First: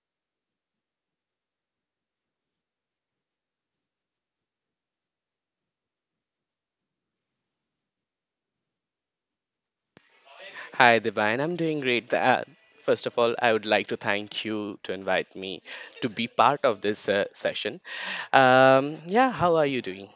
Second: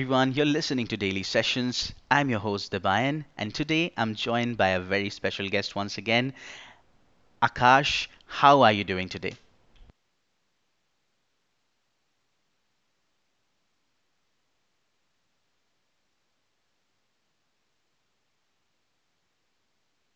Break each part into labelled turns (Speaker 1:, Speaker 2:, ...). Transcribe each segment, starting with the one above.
Speaker 1: everyone. You're listening to Daily Sessions. I'm your host, Debayan, and today I'm joined by a very special guest once again, Akash. How are you doing today?
Speaker 2: Hi, Divine. I'm doing great. First of all, I would like to thank you to invite me to be part of this session. Yeah, how are you doing?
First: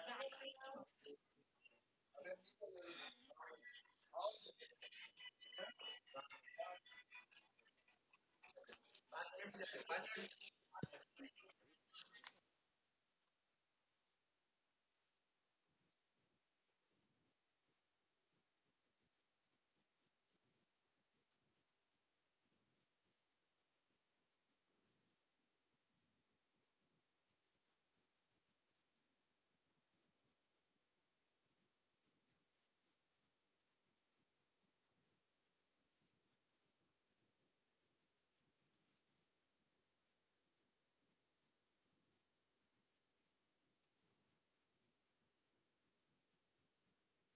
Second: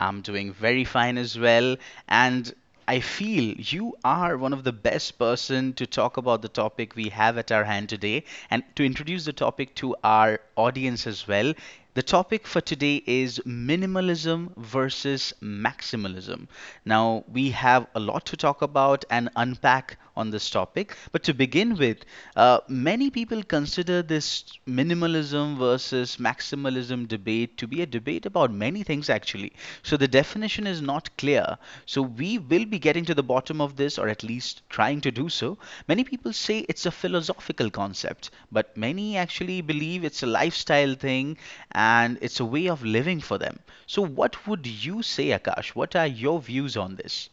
Speaker 1: I'm doing very fine as well, and I feel you are one of the best person to talk about the topic we have at our hand today and to introduce the topic to our audience as well. The topic for today is minimalism versus maximalism. Now, we have a lot to talk about and unpack on this topic. But to begin with, many people consider this minimalism versus maximalism debate to be a debate about many things actually. So the definition is not clear. So we will be getting to the bottom of this, or at least trying to do so. Many people say it's a philosophical concept, but many actually believe it's a lifestyle thing and it's a way of living for them. So, what would you say, Akash? What are your views on this?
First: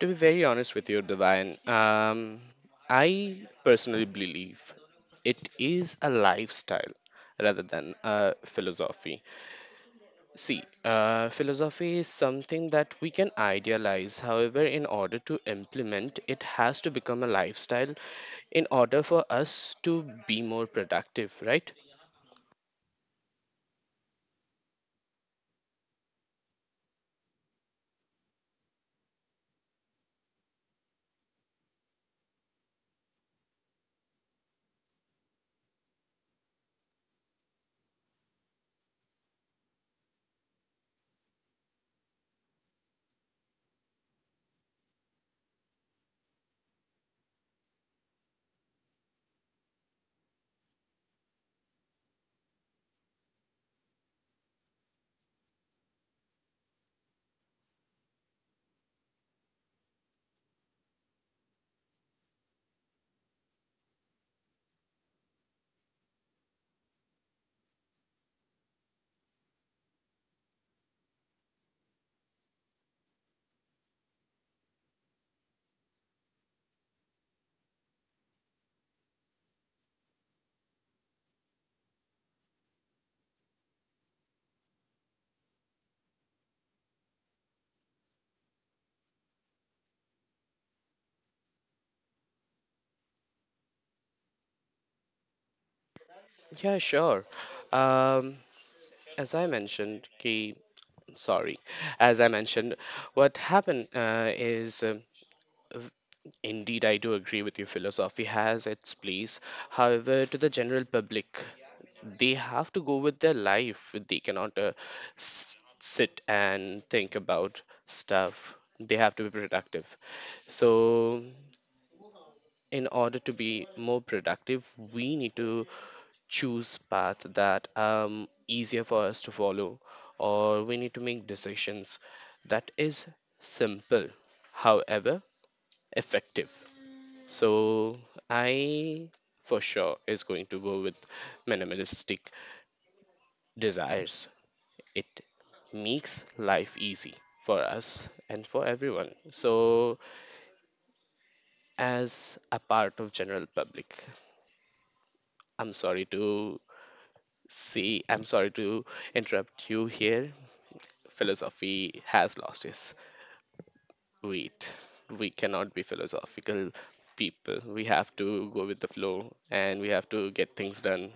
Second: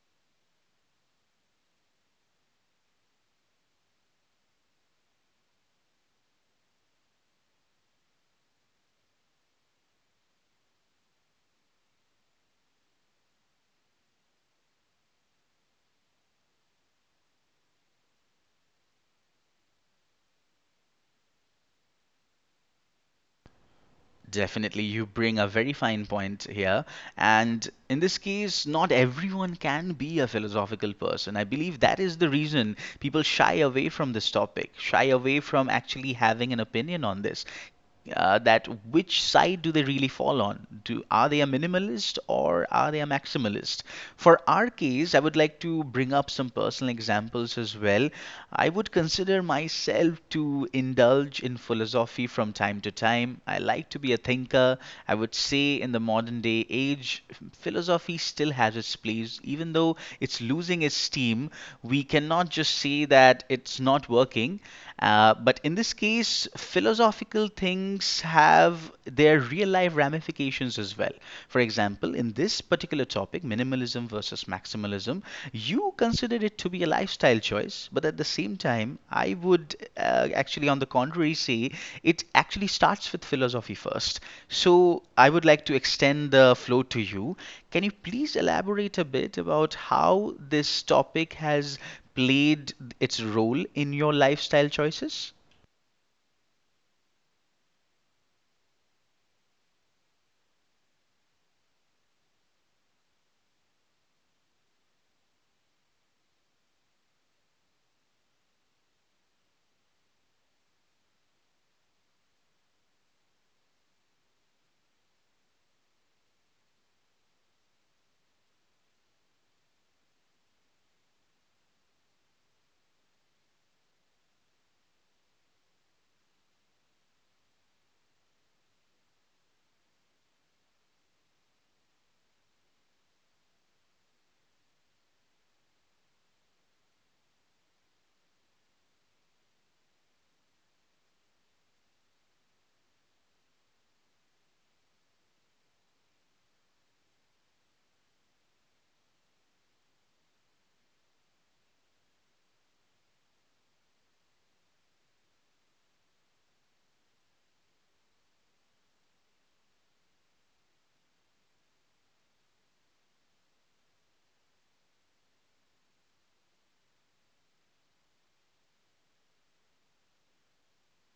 Speaker 2: To be very honest with you, Divine, I personally believe it is a lifestyle rather than a philosophy. See, philosophy is something that we can idealize. However, in order to implement, it has to become a lifestyle in order for us to be more productive, right?
Speaker 1: Definitely, you bring a very fine point here. And in this case, not everyone can be a philosophical person. I believe that is the reason people shy away from this topic, shy away from actually having an opinion on this. That which side do they really fall on? Do are they a minimalist or are they a maximalist? For our case, I would like to bring up some personal examples as well. I would consider myself to indulge in philosophy from time to time. I like to be a thinker. I would say in the modern day age, philosophy still has its place, even though it's losing its steam. We cannot just say that it's not working. But in this case, philosophical things have their real life ramifications as well. For example, in this particular topic, minimalism versus maximalism, you considered it to be a lifestyle choice, but at the same time, I would actually, on the contrary, say it actually starts with philosophy first. So I would like to extend the flow to you. Can you please elaborate a bit about how this topic has played its role in your lifestyle choices?
Speaker 2: Yeah, sure. Um, as I mentioned, ki, sorry, as I mentioned, what happened is. Um Indeed, I do agree with you. Philosophy has its place. However, to the general public, they have to go with their life. They cannot sit and think about stuff. They have to be productive. So, in order to be more productive, we need to choose path that easier for us to follow, or we need to make decisions that is simple, however effective. So I for sure is going to go with minimalistic desires. It makes life easy for us and for everyone. So as a part of general public, I'm sorry to I'm sorry to interrupt you here. Philosophy has lost its weight. We cannot be philosophical people. We have to go with the flow and we have to get things done.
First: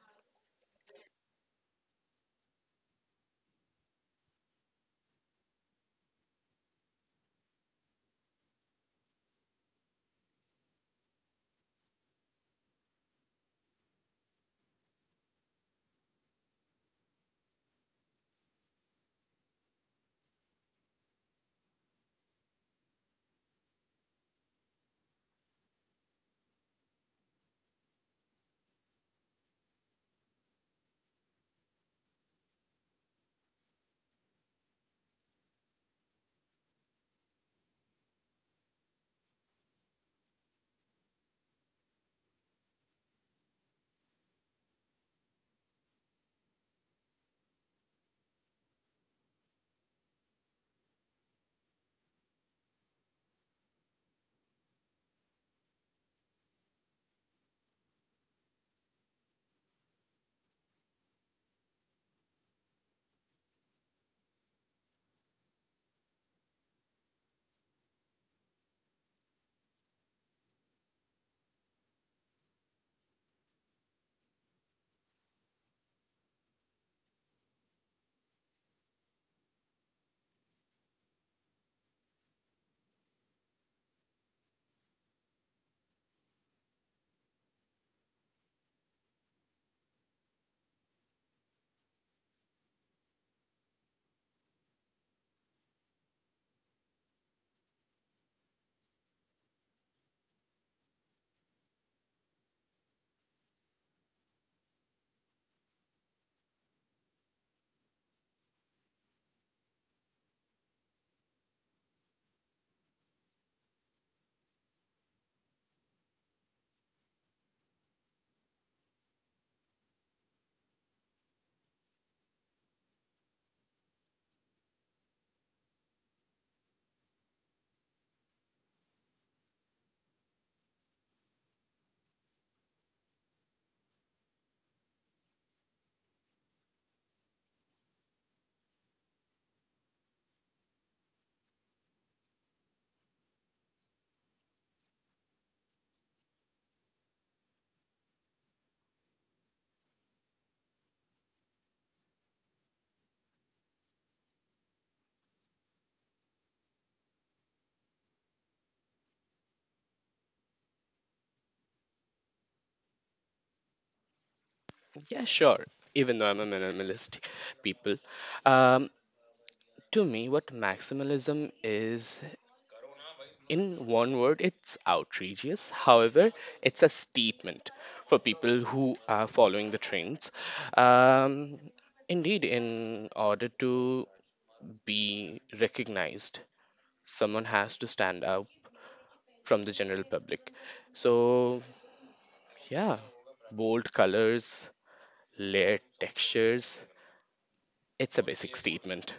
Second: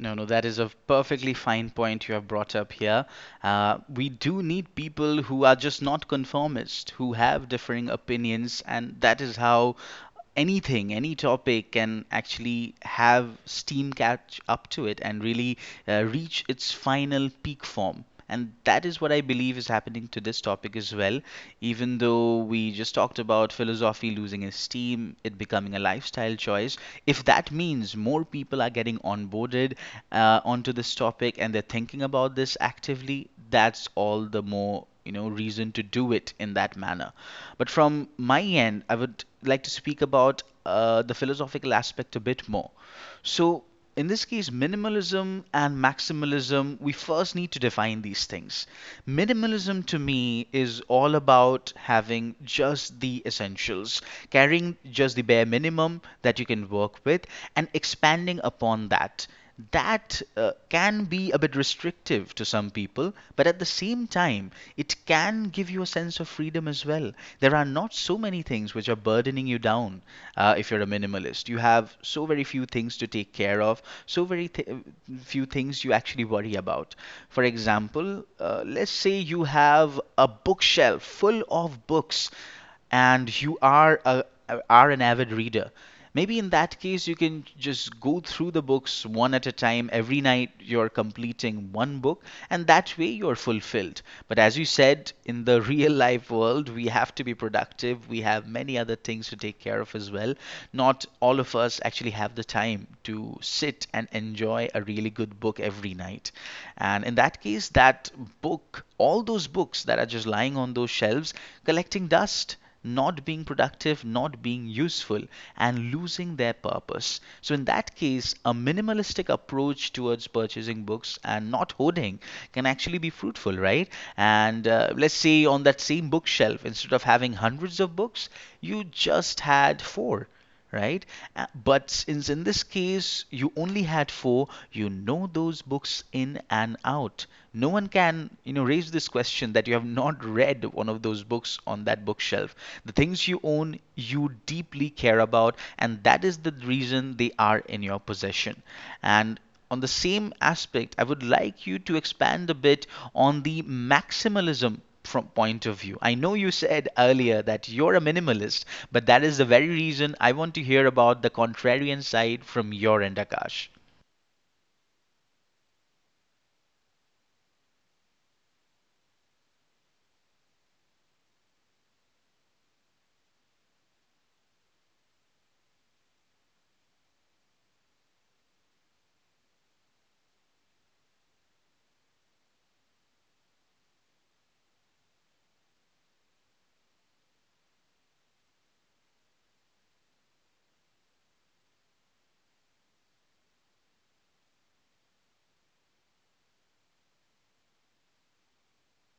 Speaker 1: No, no, that is a perfectly fine point you have brought up here. We do need people who are just not conformist, who have differing opinions, and that is how anything, any topic can actually have steam catch up to it and really reach its final peak form. And that is what I believe is happening to this topic as well. Even though we just talked about philosophy losing its steam, it becoming a lifestyle choice, if that means more people are getting onboarded onto this topic and they're thinking about this actively, that's all the more reason to do it in that manner. But from my end, I would like to speak about the philosophical aspect a bit more. So, in this case, minimalism and maximalism, we first need to define these things. Minimalism to me is all about having just the essentials, carrying just the bare minimum that you can work with, and expanding upon that. That can be a bit restrictive to some people, but at the same time, it can give you a sense of freedom as well. There are not so many things which are burdening you down if you're a minimalist. You have so very few things to take care of, so very few things you actually worry about. For example, let's say you have a bookshelf full of books and are an avid reader. Maybe in that case, you can just go through the books one at a time. Every night, you're completing one book, and that way you're fulfilled. But as you said, in the real life world, we have to be productive. We have many other things to take care of as well. Not all of us actually have the time to sit and enjoy a really good book every night. And in that case, that book, all those books that are just lying on those shelves, collecting dust, not being productive, not being useful, and losing their purpose. So, in that case, a minimalistic approach towards purchasing books and not hoarding can actually be fruitful, right? And let's say on that same bookshelf, instead of having hundreds of books, you just had four, right? But since in this case you only had four, you know those books in and out. No one can, you know, raise this question that you have not read one of those books on that bookshelf. The things you own, you deeply care about, and that is the reason they are in your possession. And on the same aspect, I would like you to expand a bit on the maximalism from point of view. I know you said earlier that you're a minimalist, but that is the very reason I want to hear about the contrarian side from your end, Akash.
Speaker 2: Yeah, sure. Even though I'm a minimalist people, um, to me, what maximalism is, in one word, it's outrageous. However, it's a statement for people who are following the trends. Um, Indeed, in order to be recognized, someone has to stand out from the general public. So, yeah, bold colors, layered textures, it's a basic statement.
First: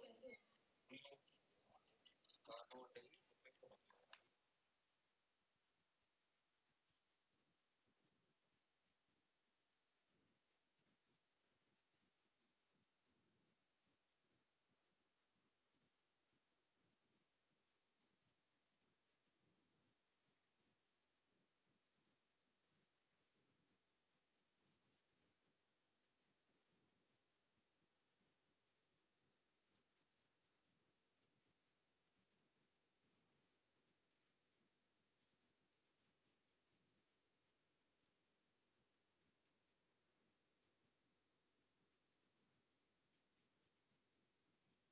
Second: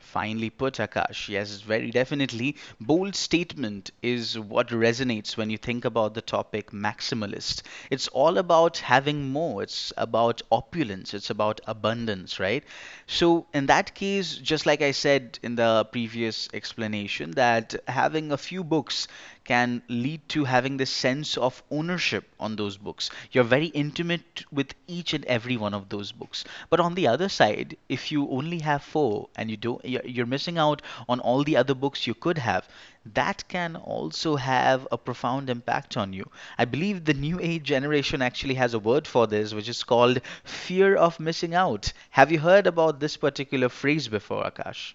Speaker 1: Finally, put, Akash. Yes, very definitely. Bold statement is what resonates when you think about the topic maximalist. It's all about having more, it's about opulence, it's about abundance, right? So, in that case, just like I said in the previous explanation, that having a few books can lead to having this sense of ownership on those books. You're very intimate with each and every one of those books. But on the other side, if you only have four and you don't, you're missing out on all the other books you could have. That can also have a profound impact on you. I believe the new age generation actually has a word for this, which is called fear of missing out. Have you heard about this particular phrase before, Akash?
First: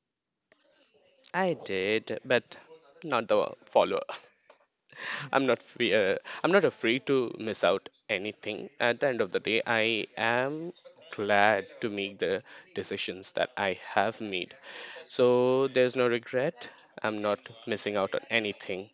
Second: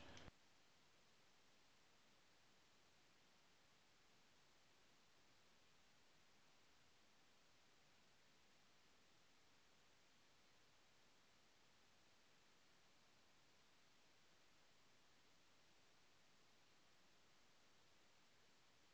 Speaker 2: I did, but not the follower. I'm not free. I'm not afraid to miss out anything. At the end of the day, I am glad to make the decisions that I have made. So there's no regret. I'm not missing out on anything.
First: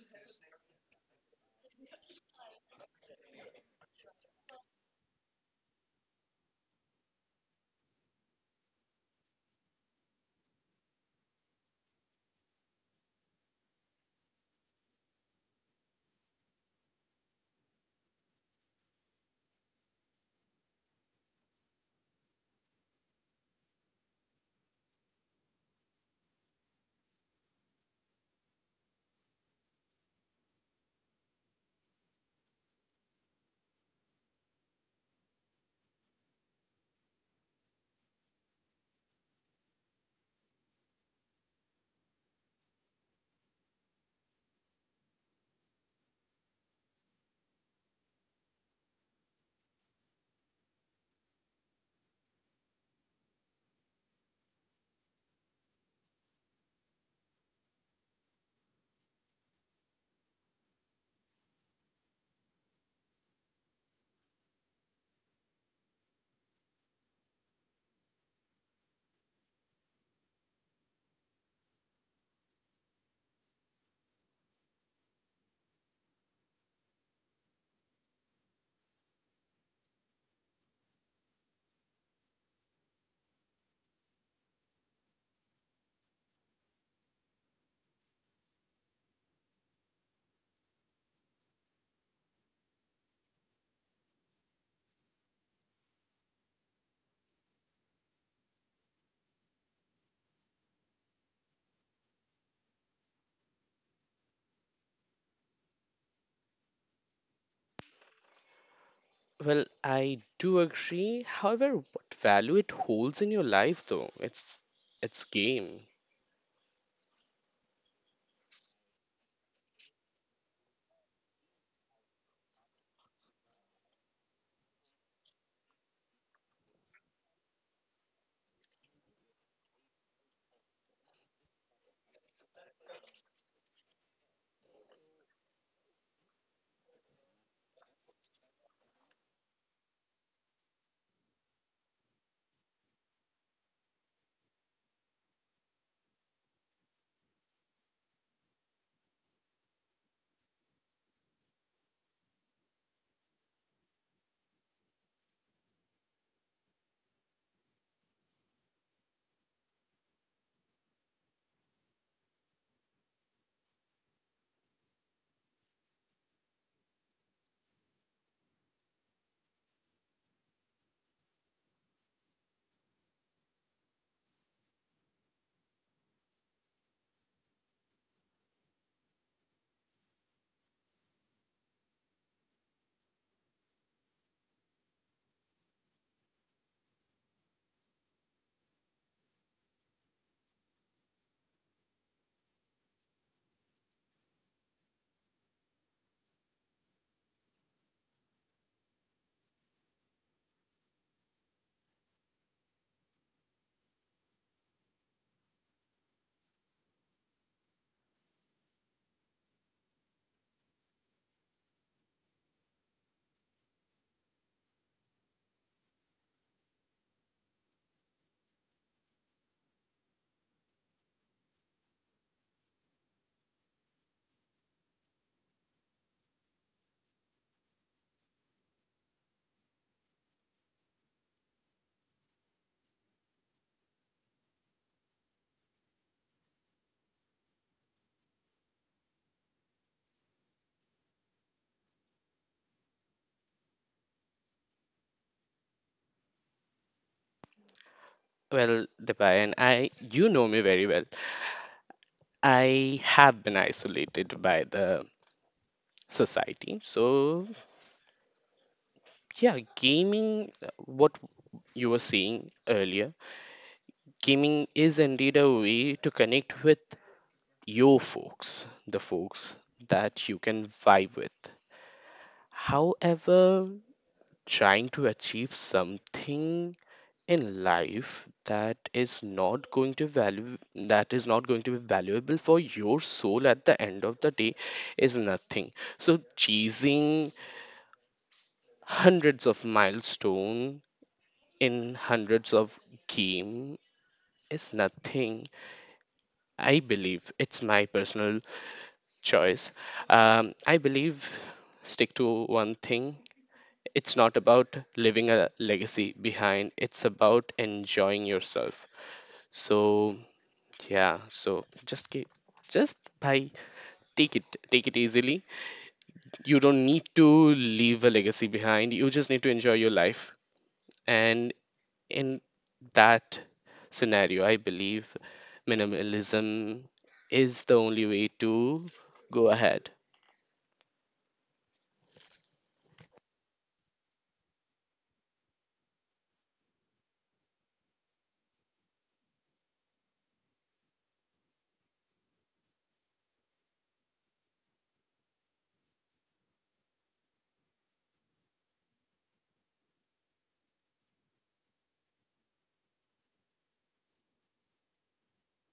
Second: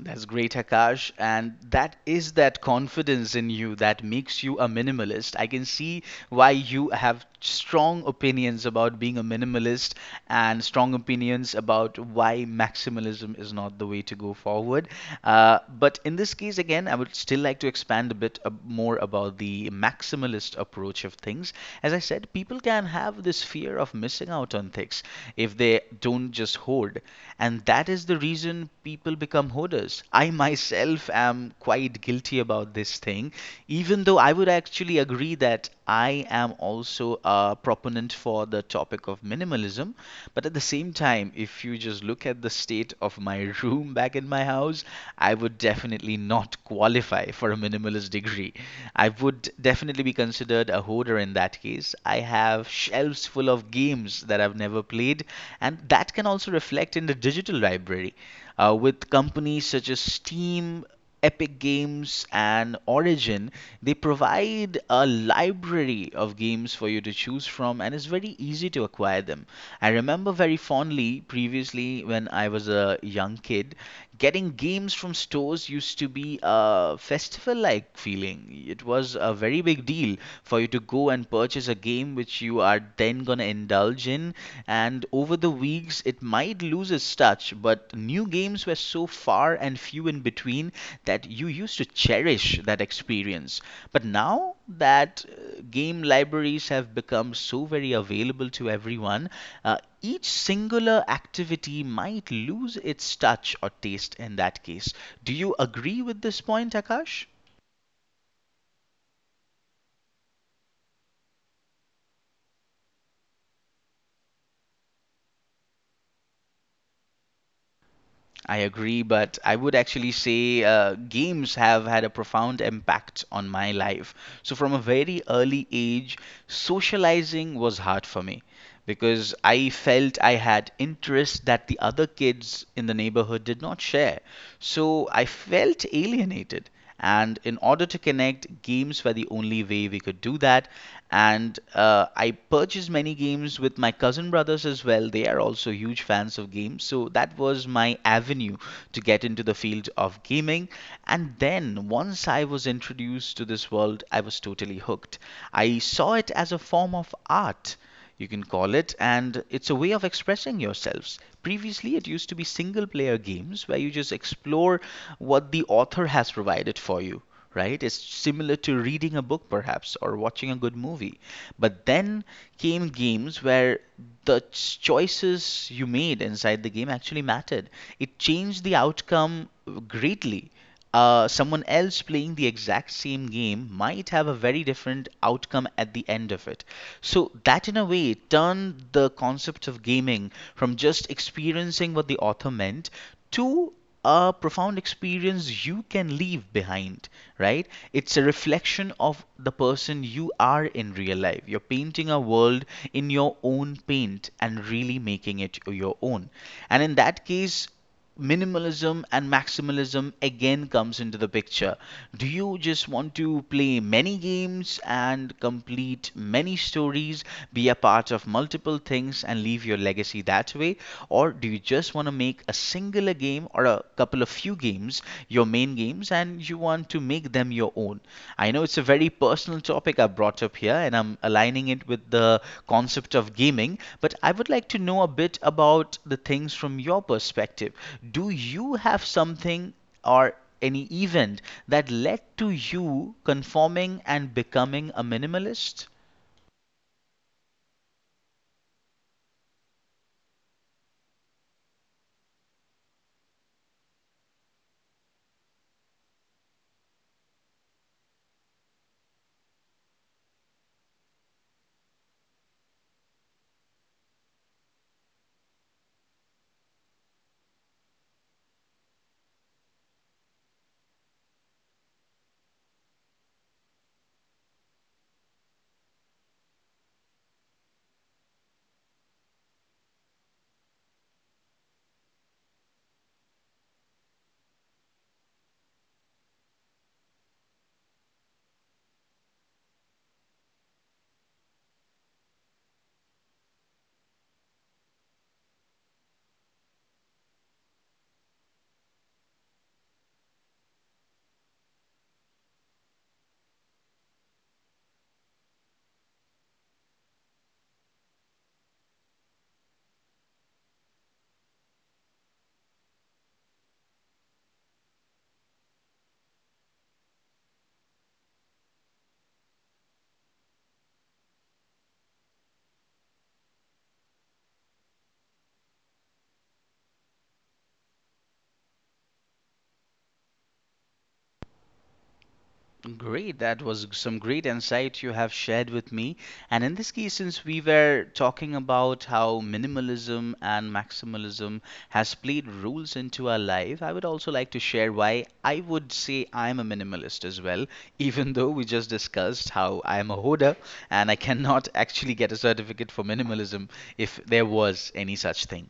Speaker 1: That's great, Akash. And that is that confidence in you that makes you a minimalist. I can see why you have strong opinions about being a minimalist and strong opinions about why maximalism is not the way to go forward. But in this case, again, I would still like to expand a bit more about the maximalist approach of things. As I said, people can have this fear of missing out on things if they don't just hoard. And that is the reason people become hoarders. I myself am quite guilty about this thing, even though I would actually agree that I am also a proponent for the topic of minimalism. But at the same time, if you just look at state of my room back in my house, I would definitely not qualify for a minimalist degree. I would definitely be considered a hoarder in that case. I have shelves full of games that I've never played, and that can also reflect in the digital library. With companies such as Steam, Epic Games and Origin, they provide a library of games for you to choose from, and it's very easy to acquire them. I remember very fondly previously when I was a young kid, getting games from stores used to be a festival like feeling. It was a very big deal for you to go and purchase a game which you are then going to indulge in. And over the weeks, it might lose its touch, but new games were so far and few in between that you used to cherish that experience. But now that game libraries have become so very available to everyone, uh, each singular activity might lose its touch or taste in that case. Do you agree with this point, Akash?
Speaker 2: Well, I do agree. However, what value it holds in your life, though, it's game.
Speaker 1: I agree, but I would actually say games have had a profound impact on my life. So, from a very early age, socializing was hard for me because I felt I had interests that the other kids in the neighborhood did not share. So, I felt alienated. And in order to connect, games were the only way we could do that. And I purchased many games with my cousin brothers as well. They are also huge fans of games. So that was my avenue to get into the field of gaming. And then once I was introduced to this world, I was totally hooked. I saw it as a form of art you can call it, and it's a way of expressing yourselves. Previously, it used to be single player games where you just explore what the author has provided for you, right? It's similar to reading a book, perhaps, or watching a good movie. But then came games where the choices you made inside the game actually mattered, it changed the outcome greatly. Someone else playing the exact same game might have a very different outcome at the end of it. So that in a way turned the concept of gaming from just experiencing what the author meant to a profound experience you can leave behind, right? It's a reflection of the person you are in real life. You're painting a world in your own paint and really making it your own. And in that case, minimalism and maximalism again comes into the picture. Do you just want to play many games and complete many stories, be a part of multiple things and leave your legacy that way? Or do you just want to make a singular game or a couple of few games your main games and you want to make them your own. I know it's a very personal topic I brought up here, and I'm aligning it with the concept of gaming, but I would like to know a bit about the things from your perspective. Do you have something or any event that led to you conforming and becoming a minimalist?
Speaker 2: Well, Dipayan, I you know me very well. I have been isolated by the society. So, yeah, gaming, what you were saying earlier, gaming is indeed a way to connect with your folks, the folks that you can vibe with. However, trying to achieve something in life that is not going to be valuable for your soul at the end of the day is nothing. So chasing hundreds of milestone in hundreds of game is nothing. I believe it's my personal choice. I believe stick to one thing. It's not about leaving a legacy behind. It's about enjoying yourself. So yeah. So just keep just by take it easily. You don't need to leave a legacy behind. You just need to enjoy your life, and in that scenario, I believe minimalism is the only way to go ahead.
Speaker 1: Great. That was some great insight you have shared with me. And in this case, since we were talking about how minimalism and maximalism has played roles into our life, I would also like to share why I would say I'm a minimalist as well, even though we just discussed how I'm a hoarder and I cannot actually get a certificate for minimalism if there was any such thing.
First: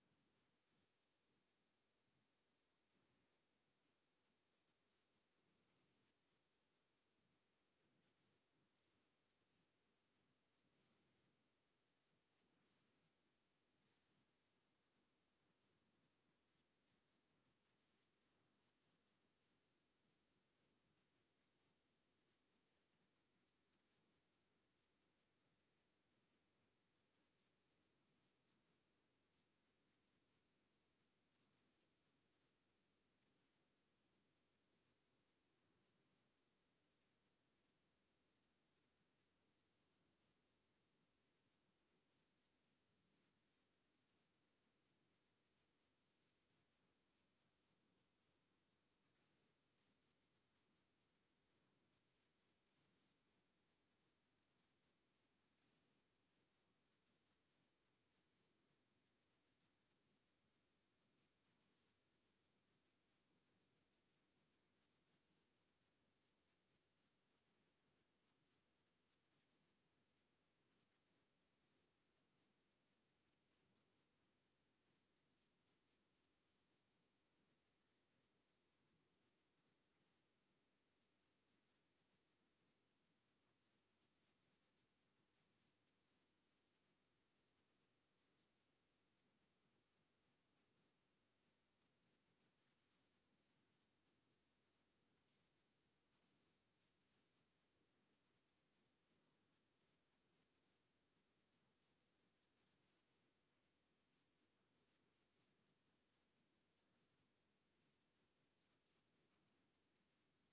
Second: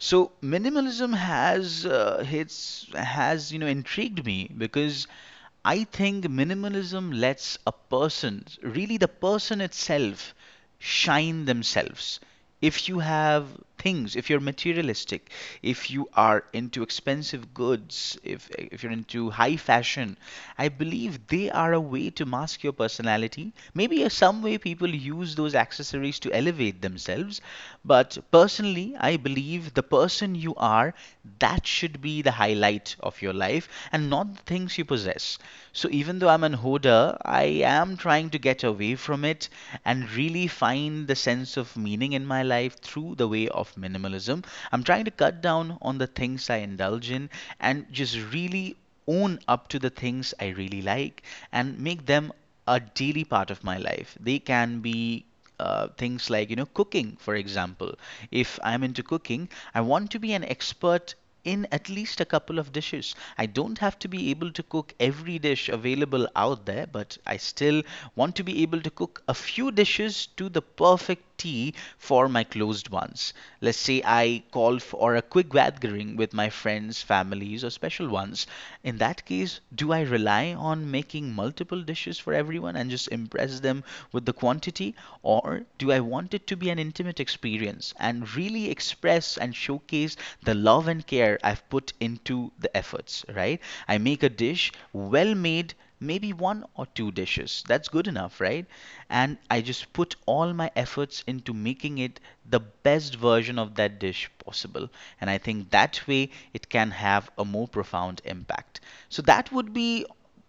Speaker 1: So minimalism has hits has you know intrigued me because I think minimalism lets a person, really the person itself, shine themselves. If you have things, if you're materialistic, if you are into expensive goods, if you're into high fashion, I believe they are a way to mask your personality. Maybe some way people use those accessories to elevate themselves. But personally, I believe the person you are, that should be the highlight of your life and not the things you possess. So even though I'm an hoarder, I am trying to get away from it and really find the sense of meaning in my life through the way of minimalism. I'm trying to cut down on the things I indulge in and just really own up to the things I really like and make them a daily part of my life. They can be things like, you know, cooking, for example. If I'm into cooking, I want to be an expert in at least a couple of dishes. I don't have to be able to cook every dish available out there, but I still want to be able to cook a few dishes to the perfect tea for my closed ones. Let's say I call for a quick gathering with my friends, families, or special ones. In that case, do I rely on making multiple dishes for everyone and just impress them with the quantity? Or do I want it to be an intimate experience and really express and showcase the love and care I've put into the efforts, right? I make a dish well made maybe one or two dishes. That's good enough, right? And I just put all my efforts into making it the best version of that dish possible. And I think that way it can have a more profound impact. So that would be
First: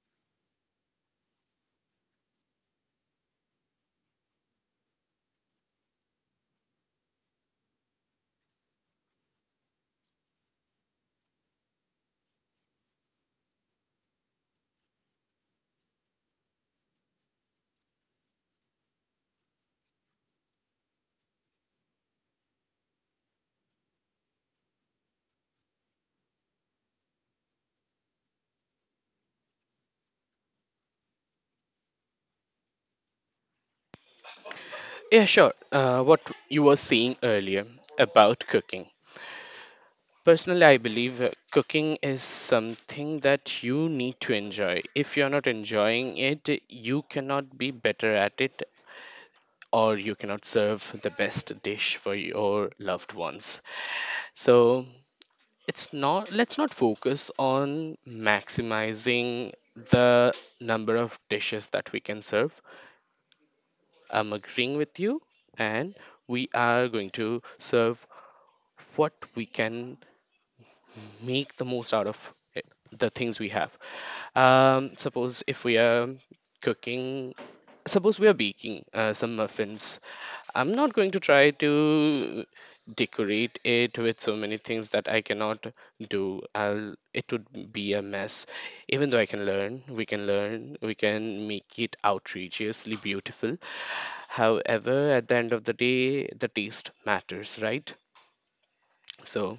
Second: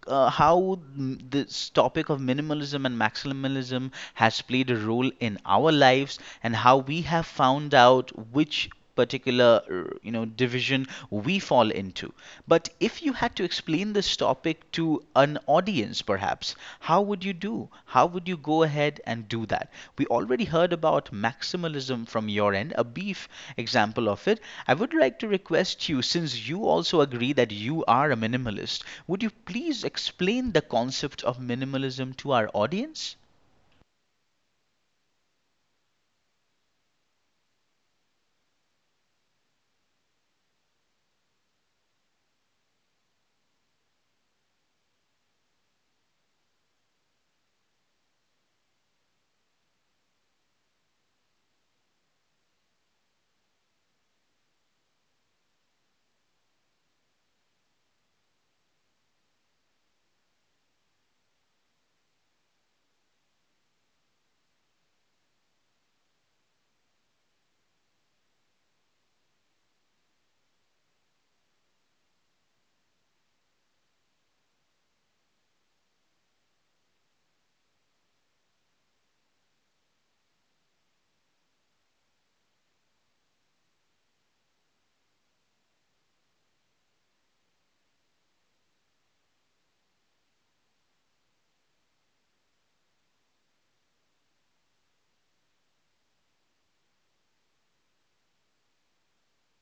Speaker 1: this topic of minimalism and maximalism has played a role in our lives and how we have found out which particular you know division we fall into, but if you had to explain this topic to an audience perhaps else. How would you do? How would you go ahead and do that? We already heard about maximalism from your end, a beef example of it. I would like to request you, since you also agree that you are a minimalist, would you please explain the concept of minimalism to our audience?
Speaker 2: Yeah, sure. What you were saying earlier about cooking. Personally, I believe cooking is something that you need to enjoy. If you're not enjoying it, you cannot be better at it or you cannot serve the best dish for your loved ones. So, it's not let's not focus on maximizing the number of dishes that we can serve. I'm agreeing with you, and we are going to serve what we can, make the most out of it, the things we have. Suppose if we are cooking, suppose we are baking some muffins, I'm not going to try to decorate it with so many things that I cannot do. It would be a mess. Even though I can learn, we can learn, we can make it outrageously beautiful. However, at the end of the day, the taste matters, right? So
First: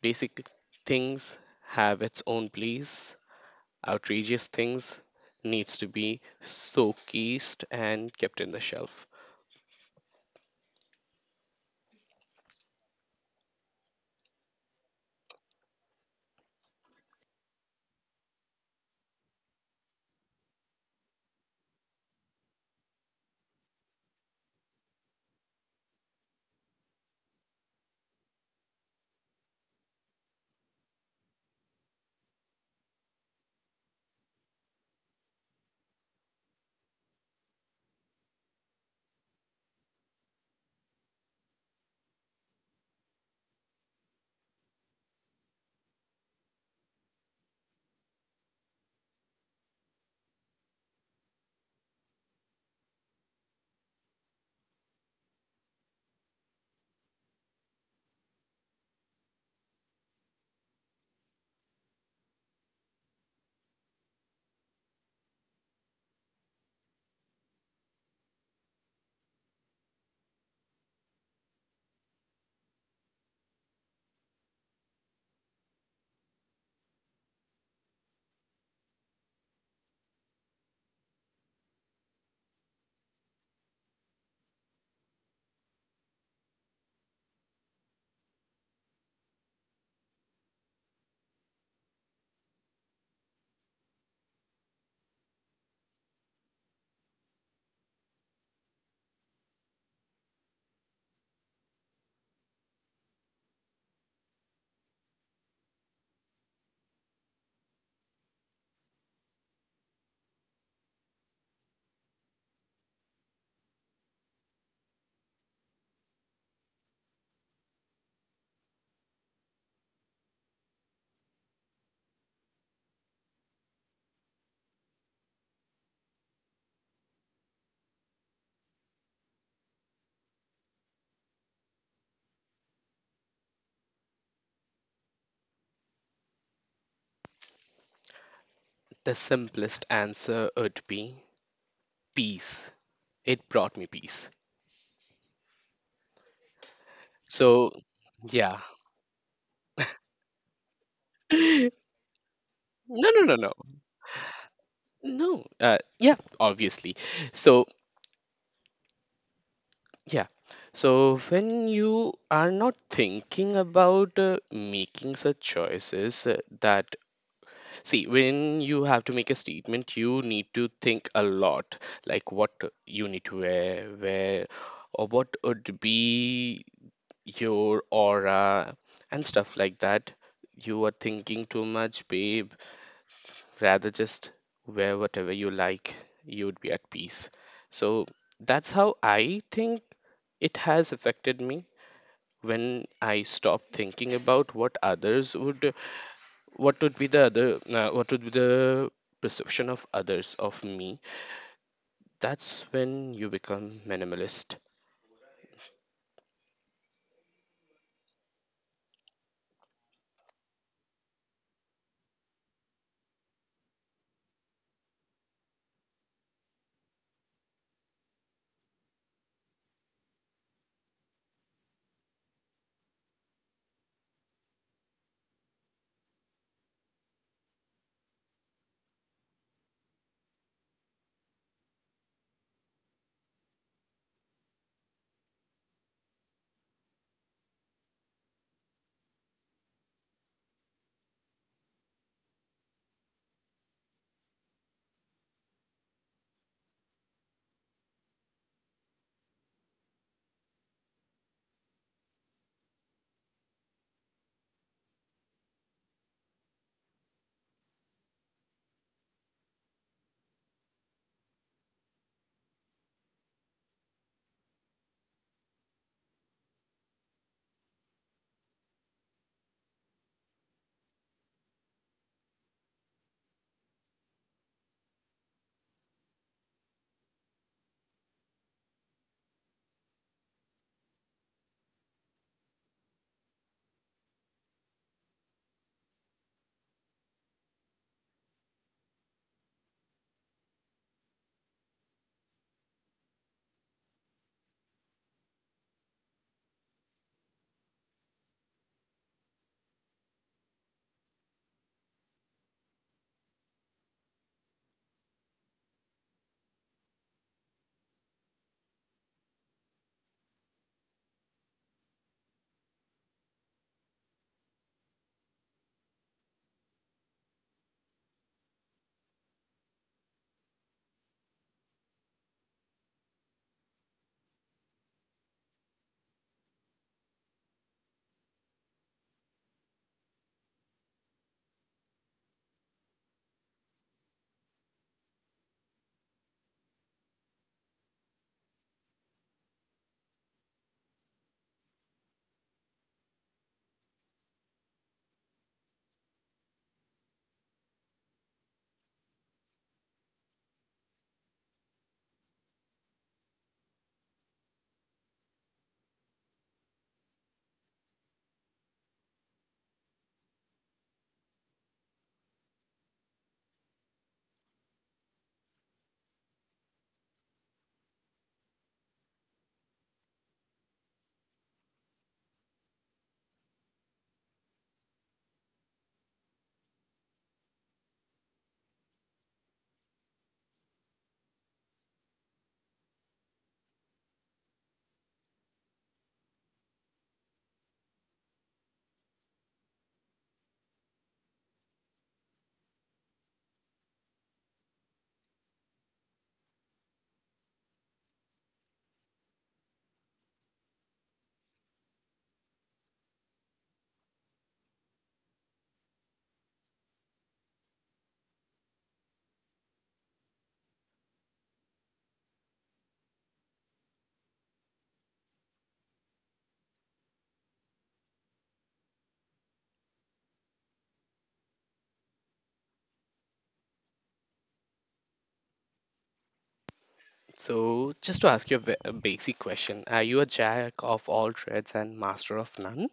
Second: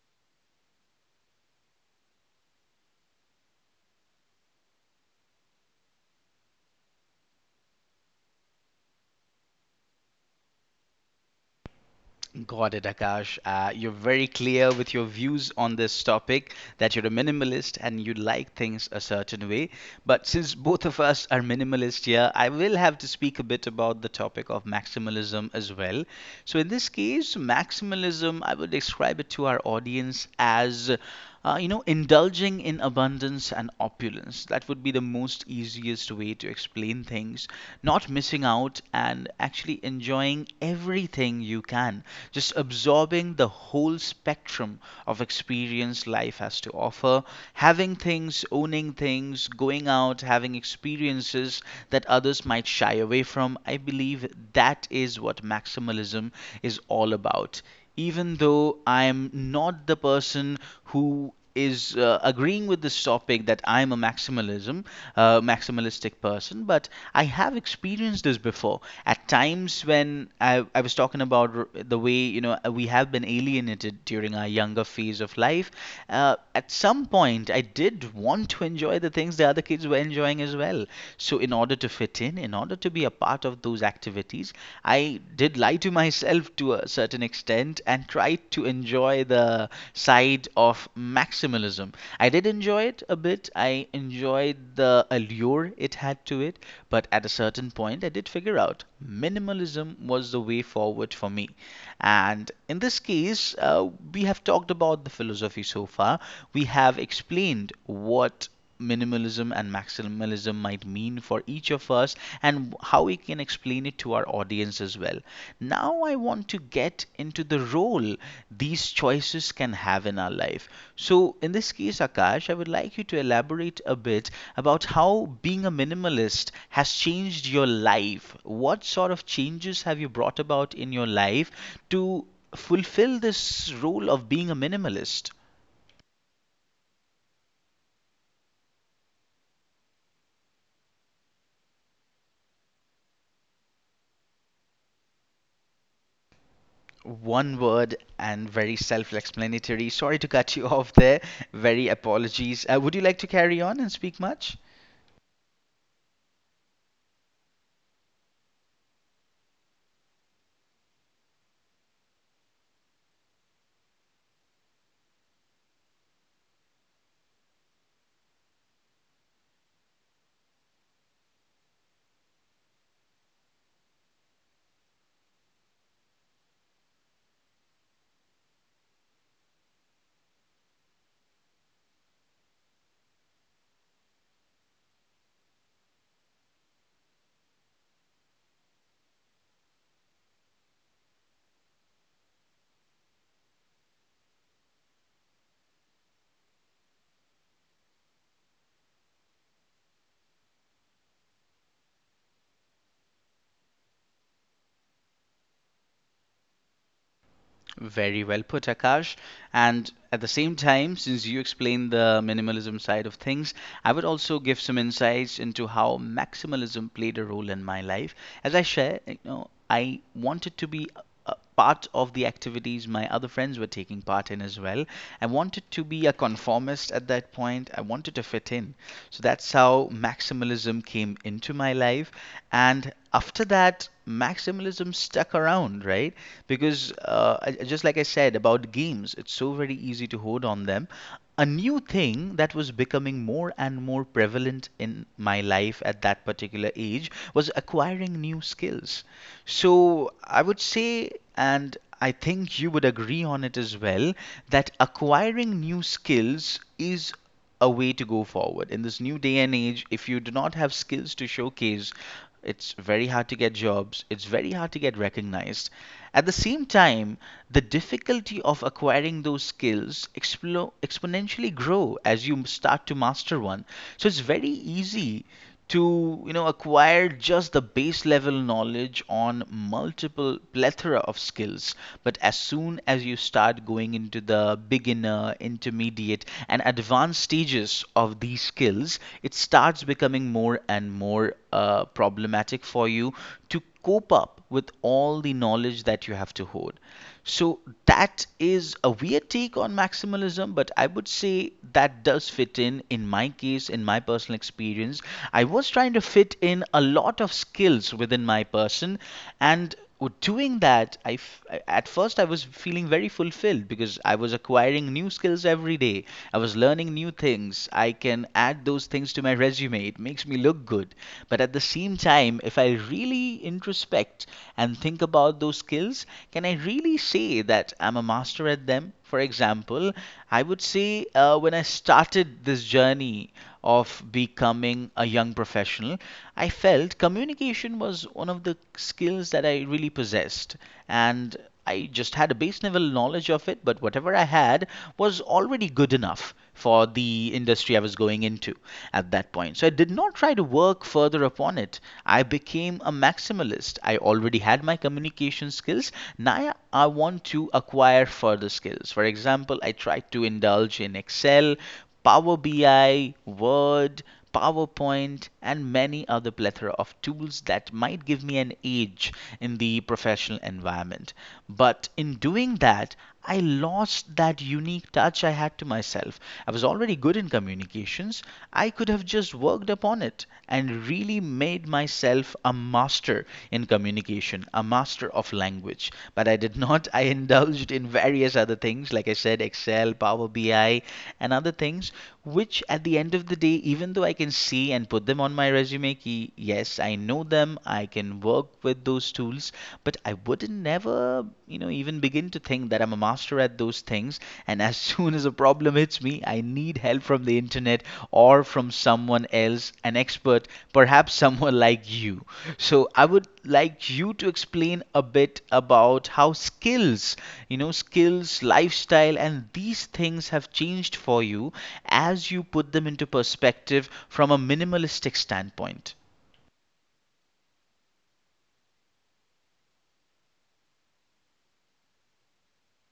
Speaker 2: basic things have its own place. Outrageous things needs to be showcased and kept in the shelf.
Speaker 1: Got it, Akash. You're very clear with your views on this topic that you're a minimalist and you like things a certain way. But since both of us are minimalist here, I will have to speak a bit about the topic of maximalism as well. So, in this case, maximalism, I would describe it to our audience as you know, indulging in abundance and opulence. That would be the most easiest way to explain things. Not missing out and actually enjoying everything you can. Just absorbing the whole spectrum of experience life has to offer. Having things, owning things, going out, having experiences that others might shy away from. I believe that is what maximalism is all about, even though I'm not the person who is agreeing with this topic that I'm a maximalism, maximalistic person, but I have experienced this before. At times when I was talking about the way you know we have been alienated during our younger phase of life, at some point I did want to enjoy the things the other kids were enjoying as well. So, in order to fit in order to be a part of those activities, I did lie to myself to a certain extent and tried to enjoy the side of maximalism. I did enjoy it a bit, I enjoyed the allure it had to it, but at a certain point, I did figure out minimalism was the way forward for me. And in this case, we have talked about the philosophy so far, we have explained what minimalism and maximalism might mean for each of us and how we can explain it to our audience as well. Now, I want to get into the role these choices can have in our life. So, in this case, Akash, I would like you to elaborate a bit about how being a minimalist has changed your life. What sort of changes have you brought about in your life to fulfill this role of being a minimalist?
Speaker 2: The simplest answer would be peace. It brought me peace.
Speaker 1: One
Speaker 2: So,
Speaker 1: word and
Speaker 2: yeah.
Speaker 1: very self-explanatory. Sorry to cut you off there. Very apologies. Would
Speaker 2: No,
Speaker 1: you
Speaker 2: no,
Speaker 1: like to
Speaker 2: no, no.
Speaker 1: carry on and speak much?
Speaker 2: No. Yeah, obviously. So, yeah. So, when you are not thinking about making such choices that See, when you have to make a statement, you need to think a lot, like what you need to wear, where, or what would be your aura and stuff like that. You are thinking too much, babe. Rather just wear whatever you like. You would be at peace. So that's how I think it has affected me when I stopped thinking about what would be the perception of others of me. That's when you become minimalist.
Speaker 1: Very well put, Akash. And at the same time, since you explained the minimalism side of things, I would also give some insights into how maximalism played a role in my life. As I share, you know, I wanted to be a part of the activities my other friends were taking part in as well. I wanted to be a conformist at that point. I wanted to fit in. So that's how maximalism came into my life. And after that, maximalism stuck around, right? Because just like I said about games, it's so very easy to hold on them, a new thing that was becoming more and more prevalent in my life at that particular age was acquiring new skills. So I would say, and I think you would agree on it as well, that acquiring new skills is a way to go forward. In this new day and age, if you do not have skills to showcase, it's very hard to get jobs, it's very hard to get recognized. At the same time, the difficulty of acquiring those skills exponentially grow as you start to master one. So it's very easy to you know acquire just the base level knowledge on multiple plethora of skills, but as soon as you start going into the beginner, intermediate and advanced stages of these skills, it starts becoming more and more problematic for you to cope up with all the knowledge that you have to hold. So that is a weird take on maximalism, but I would say that does fit in. In my case, in my personal experience, I was trying to fit in a lot of skills within my person, and doing that, at first I was feeling very fulfilled because I was acquiring new skills every day. I was learning new things. I can add those things to my resume. It makes me look good. But at the same time, if I really introspect and think about those skills, can I really say that I'm a master at them? For example, I would say when I started this journey of becoming a young professional, I felt communication was one of the skills that I really possessed. And I just had a base level knowledge of it, but whatever I had was already good enough for the industry I was going into at that point. So I did not try to work further upon it. I became a maximalist. I already had my communication skills. Now I want to acquire further skills. For example, I tried to indulge in Excel, Power BI, Word, PowerPoint, and many other plethora of tools that might give me an edge in the professional environment. But in doing that, I lost that unique touch I had to myself. I was already good in communications. I could have just worked upon it and really made myself a master in communication, a master of language. But I did not. I indulged in various other things, like I said, Excel, Power BI, and other things, which at the end of the day, even though I can see and put them on my resume, ki, yes, I know them, I can work with those tools, things but I would never even begin to think that I'm a master at those things. And as soon as a problem hits me, I need help from the internet or from someone else, an expert, perhaps someone like you. So I would like you to explain a bit about how skills, skills, lifestyle and these things have changed for you, as you put them into perspective from a minimalistic standpoint.
Speaker 2: So just to ask you a basic question, are you a jack of all trades and master of none?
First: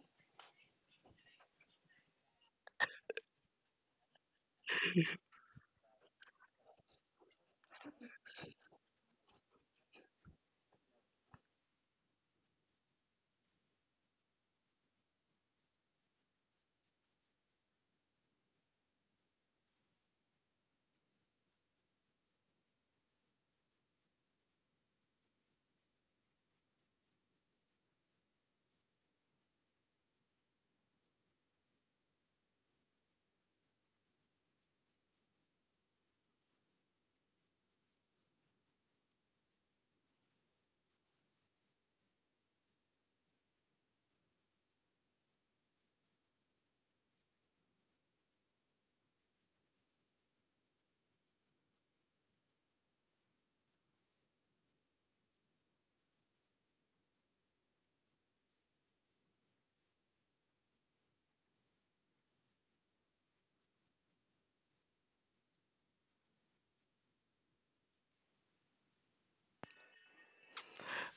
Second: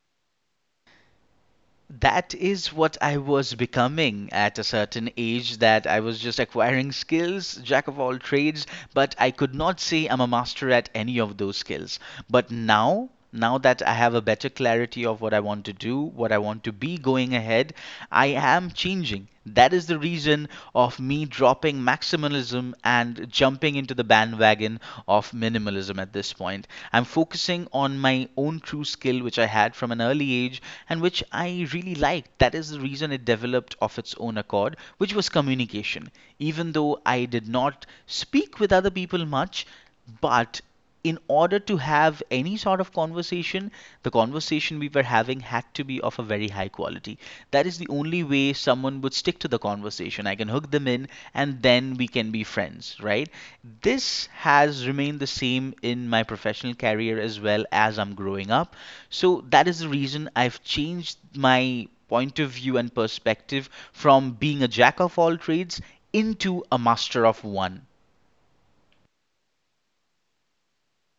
Speaker 1: That is what I was becoming at a certain age, that I was just acquiring skills, jack of all trades, but I could not say I'm a master at any of those skills. But now, now that I have a better clarity of what I want to do, what I want to be going ahead, I am changing. That is the reason of me dropping maximalism and jumping into the bandwagon of minimalism at this point. I'm focusing on my own true skill, which I had from an early age and which I really liked. That is the reason it developed of its own accord, which was communication. Even though I did not speak with other people much, but in order to have any sort of conversation, the conversation we were having had to be of a very high quality. That is the only way someone would stick to the conversation. I can hook them in and then we can be friends, right? This has remained the same in my professional career as well as I'm growing up. So that is the reason I've changed my point of view and perspective from being a jack of all trades into a master of one.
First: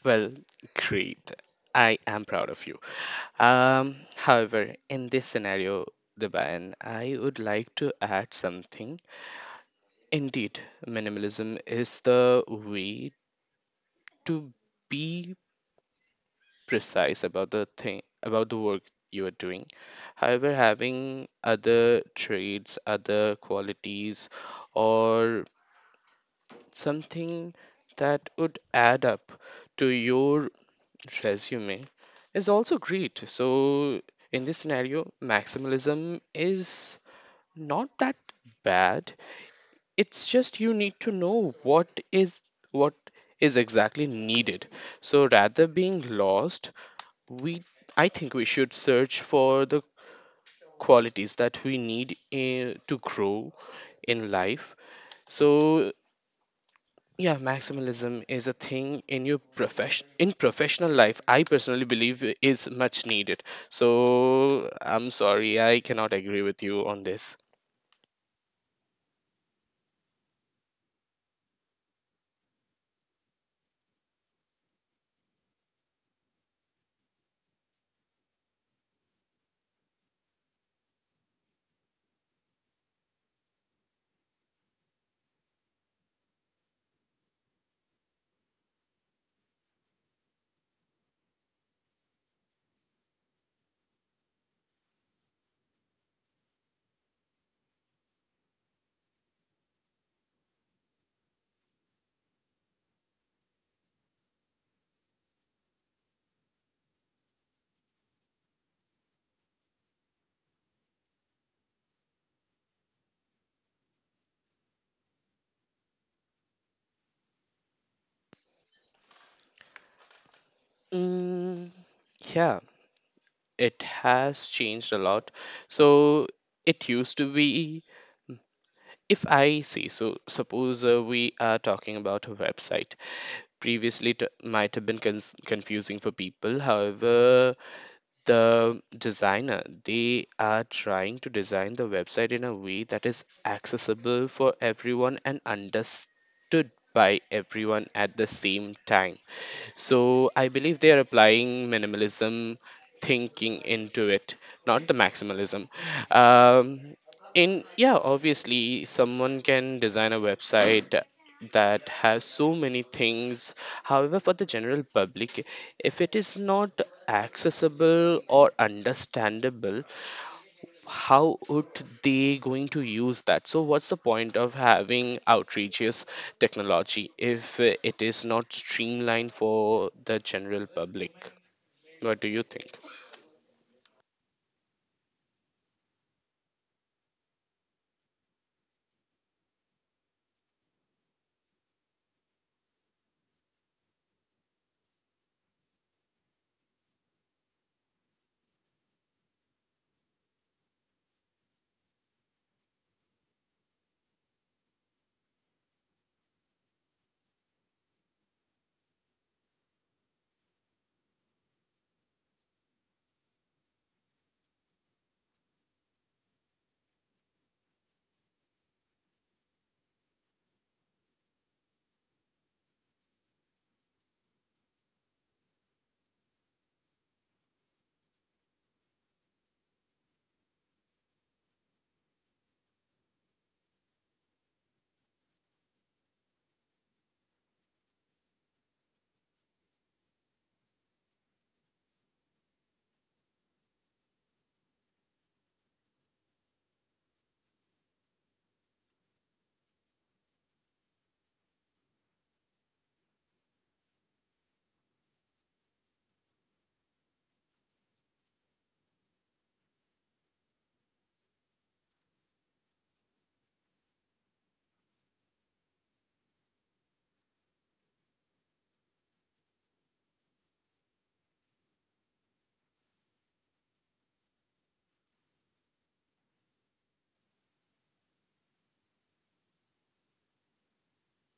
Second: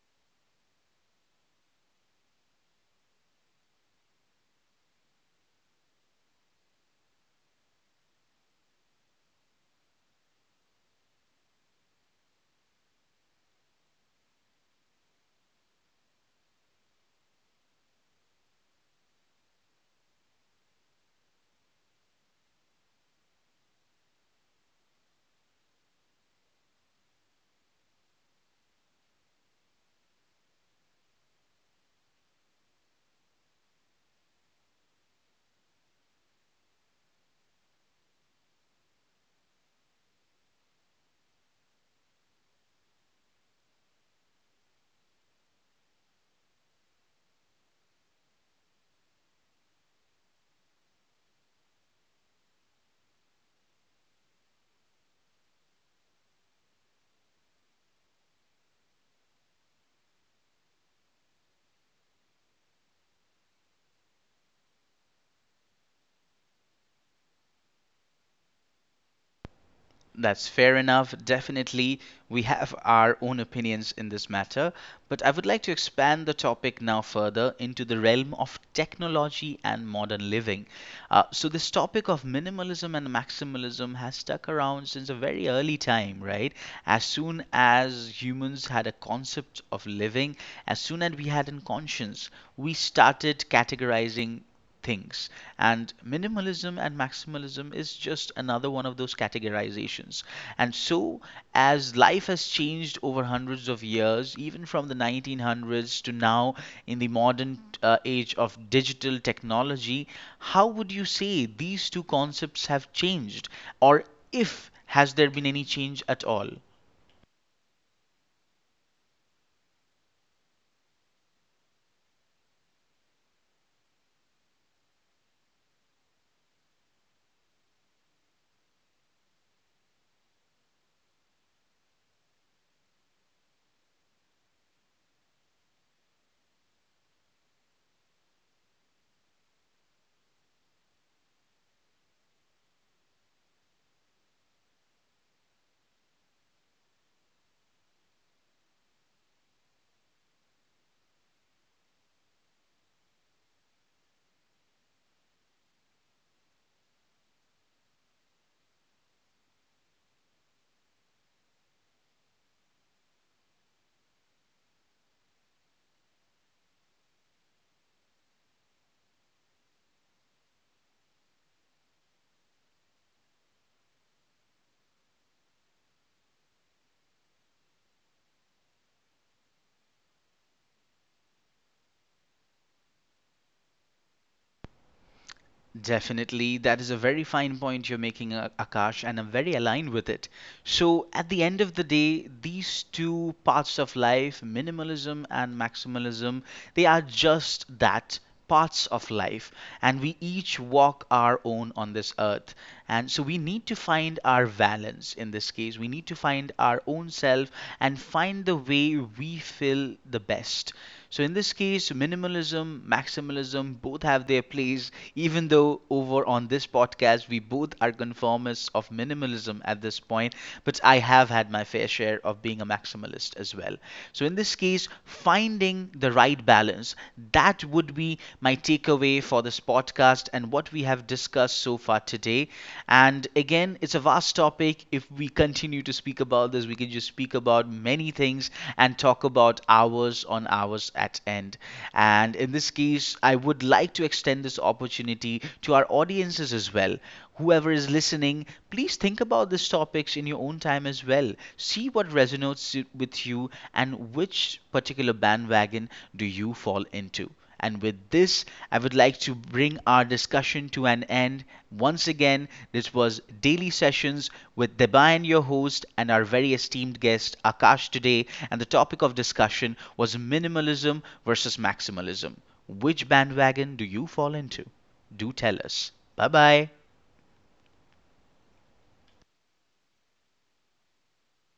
Speaker 2: Well, great. I am proud of you. However, in this scenario, Deban, I would like to add something. Indeed, minimalism is the way to be precise about the thing about the work you are doing. However, having other traits, other qualities, or something that would add up to your resume is also great. So, in this scenario, maximalism is not that bad. It's just you need to know what is exactly needed. So rather being lost, we I think we should search for the qualities that we need to grow in life. So yeah, maximalism is a thing in professional life, I personally believe is much needed. So I'm sorry I cannot agree with you on this.
Speaker 1: That's fair enough. Definitely, we have our own opinions in this matter, but I would like to expand the topic now further into the realm of technology and modern living. So, this topic of minimalism and maximalism has stuck around since a very early time, right? As soon as humans had a concept of living, as soon as we had a conscience, we started categorizing things, and minimalism and maximalism is just another one of those categorizations. And so, as life has changed over hundreds of years, even from the 1900s to now, in the modern age of digital technology, how would you say these two concepts have changed? Or if has there been any change at all?
Speaker 2: mm, yeah, it has changed a lot. So it used to be, if I see, so suppose we are talking about a website. Previously, it might have been cons confusing for people. However, the designer they are trying to design the website in a way that is accessible for everyone and understood by everyone at the same time. So I believe they are applying minimalism thinking into it, not the maximalism. Um in Yeah, obviously someone can design a website that has so many things. However, for the general public, if it is not accessible or understandable, how would they going to use that? So, what's the point of having outrageous technology if it is not streamlined for the general public? What do you think?
Speaker 1: Definitely, that is a very fine point you're making, Akash, and I'm very aligned with it. So, at the end of the day, these two parts of life, minimalism and maximalism, they are just that, parts of life, and we each walk our own on this earth. And so, we need to find our balance in this case. We need to find our own self and find the way we feel the best. So in this case, minimalism, maximalism both have their place, even though over on this podcast we both are conformists of minimalism at this point, but I have had my fair share of being a maximalist as well. So in this case, finding the right balance, that would be my takeaway for this podcast and what we have discussed so far today. And again, it's a vast topic. If we continue to speak about this, we can just speak about many things and talk about hours on hours at end. And in this case, I would like to extend this opportunity to our audiences as well. Whoever is listening, please think about these topics in your own time as well. See what resonates with you and which particular bandwagon do you fall into. And with this, I would like to bring our discussion to an end. Once again, this was Daily Sessions with Debayan, your host, and our very esteemed guest, Akash, today. And the topic of discussion was minimalism versus maximalism. Which bandwagon do you fall into? Do tell us. Bye bye.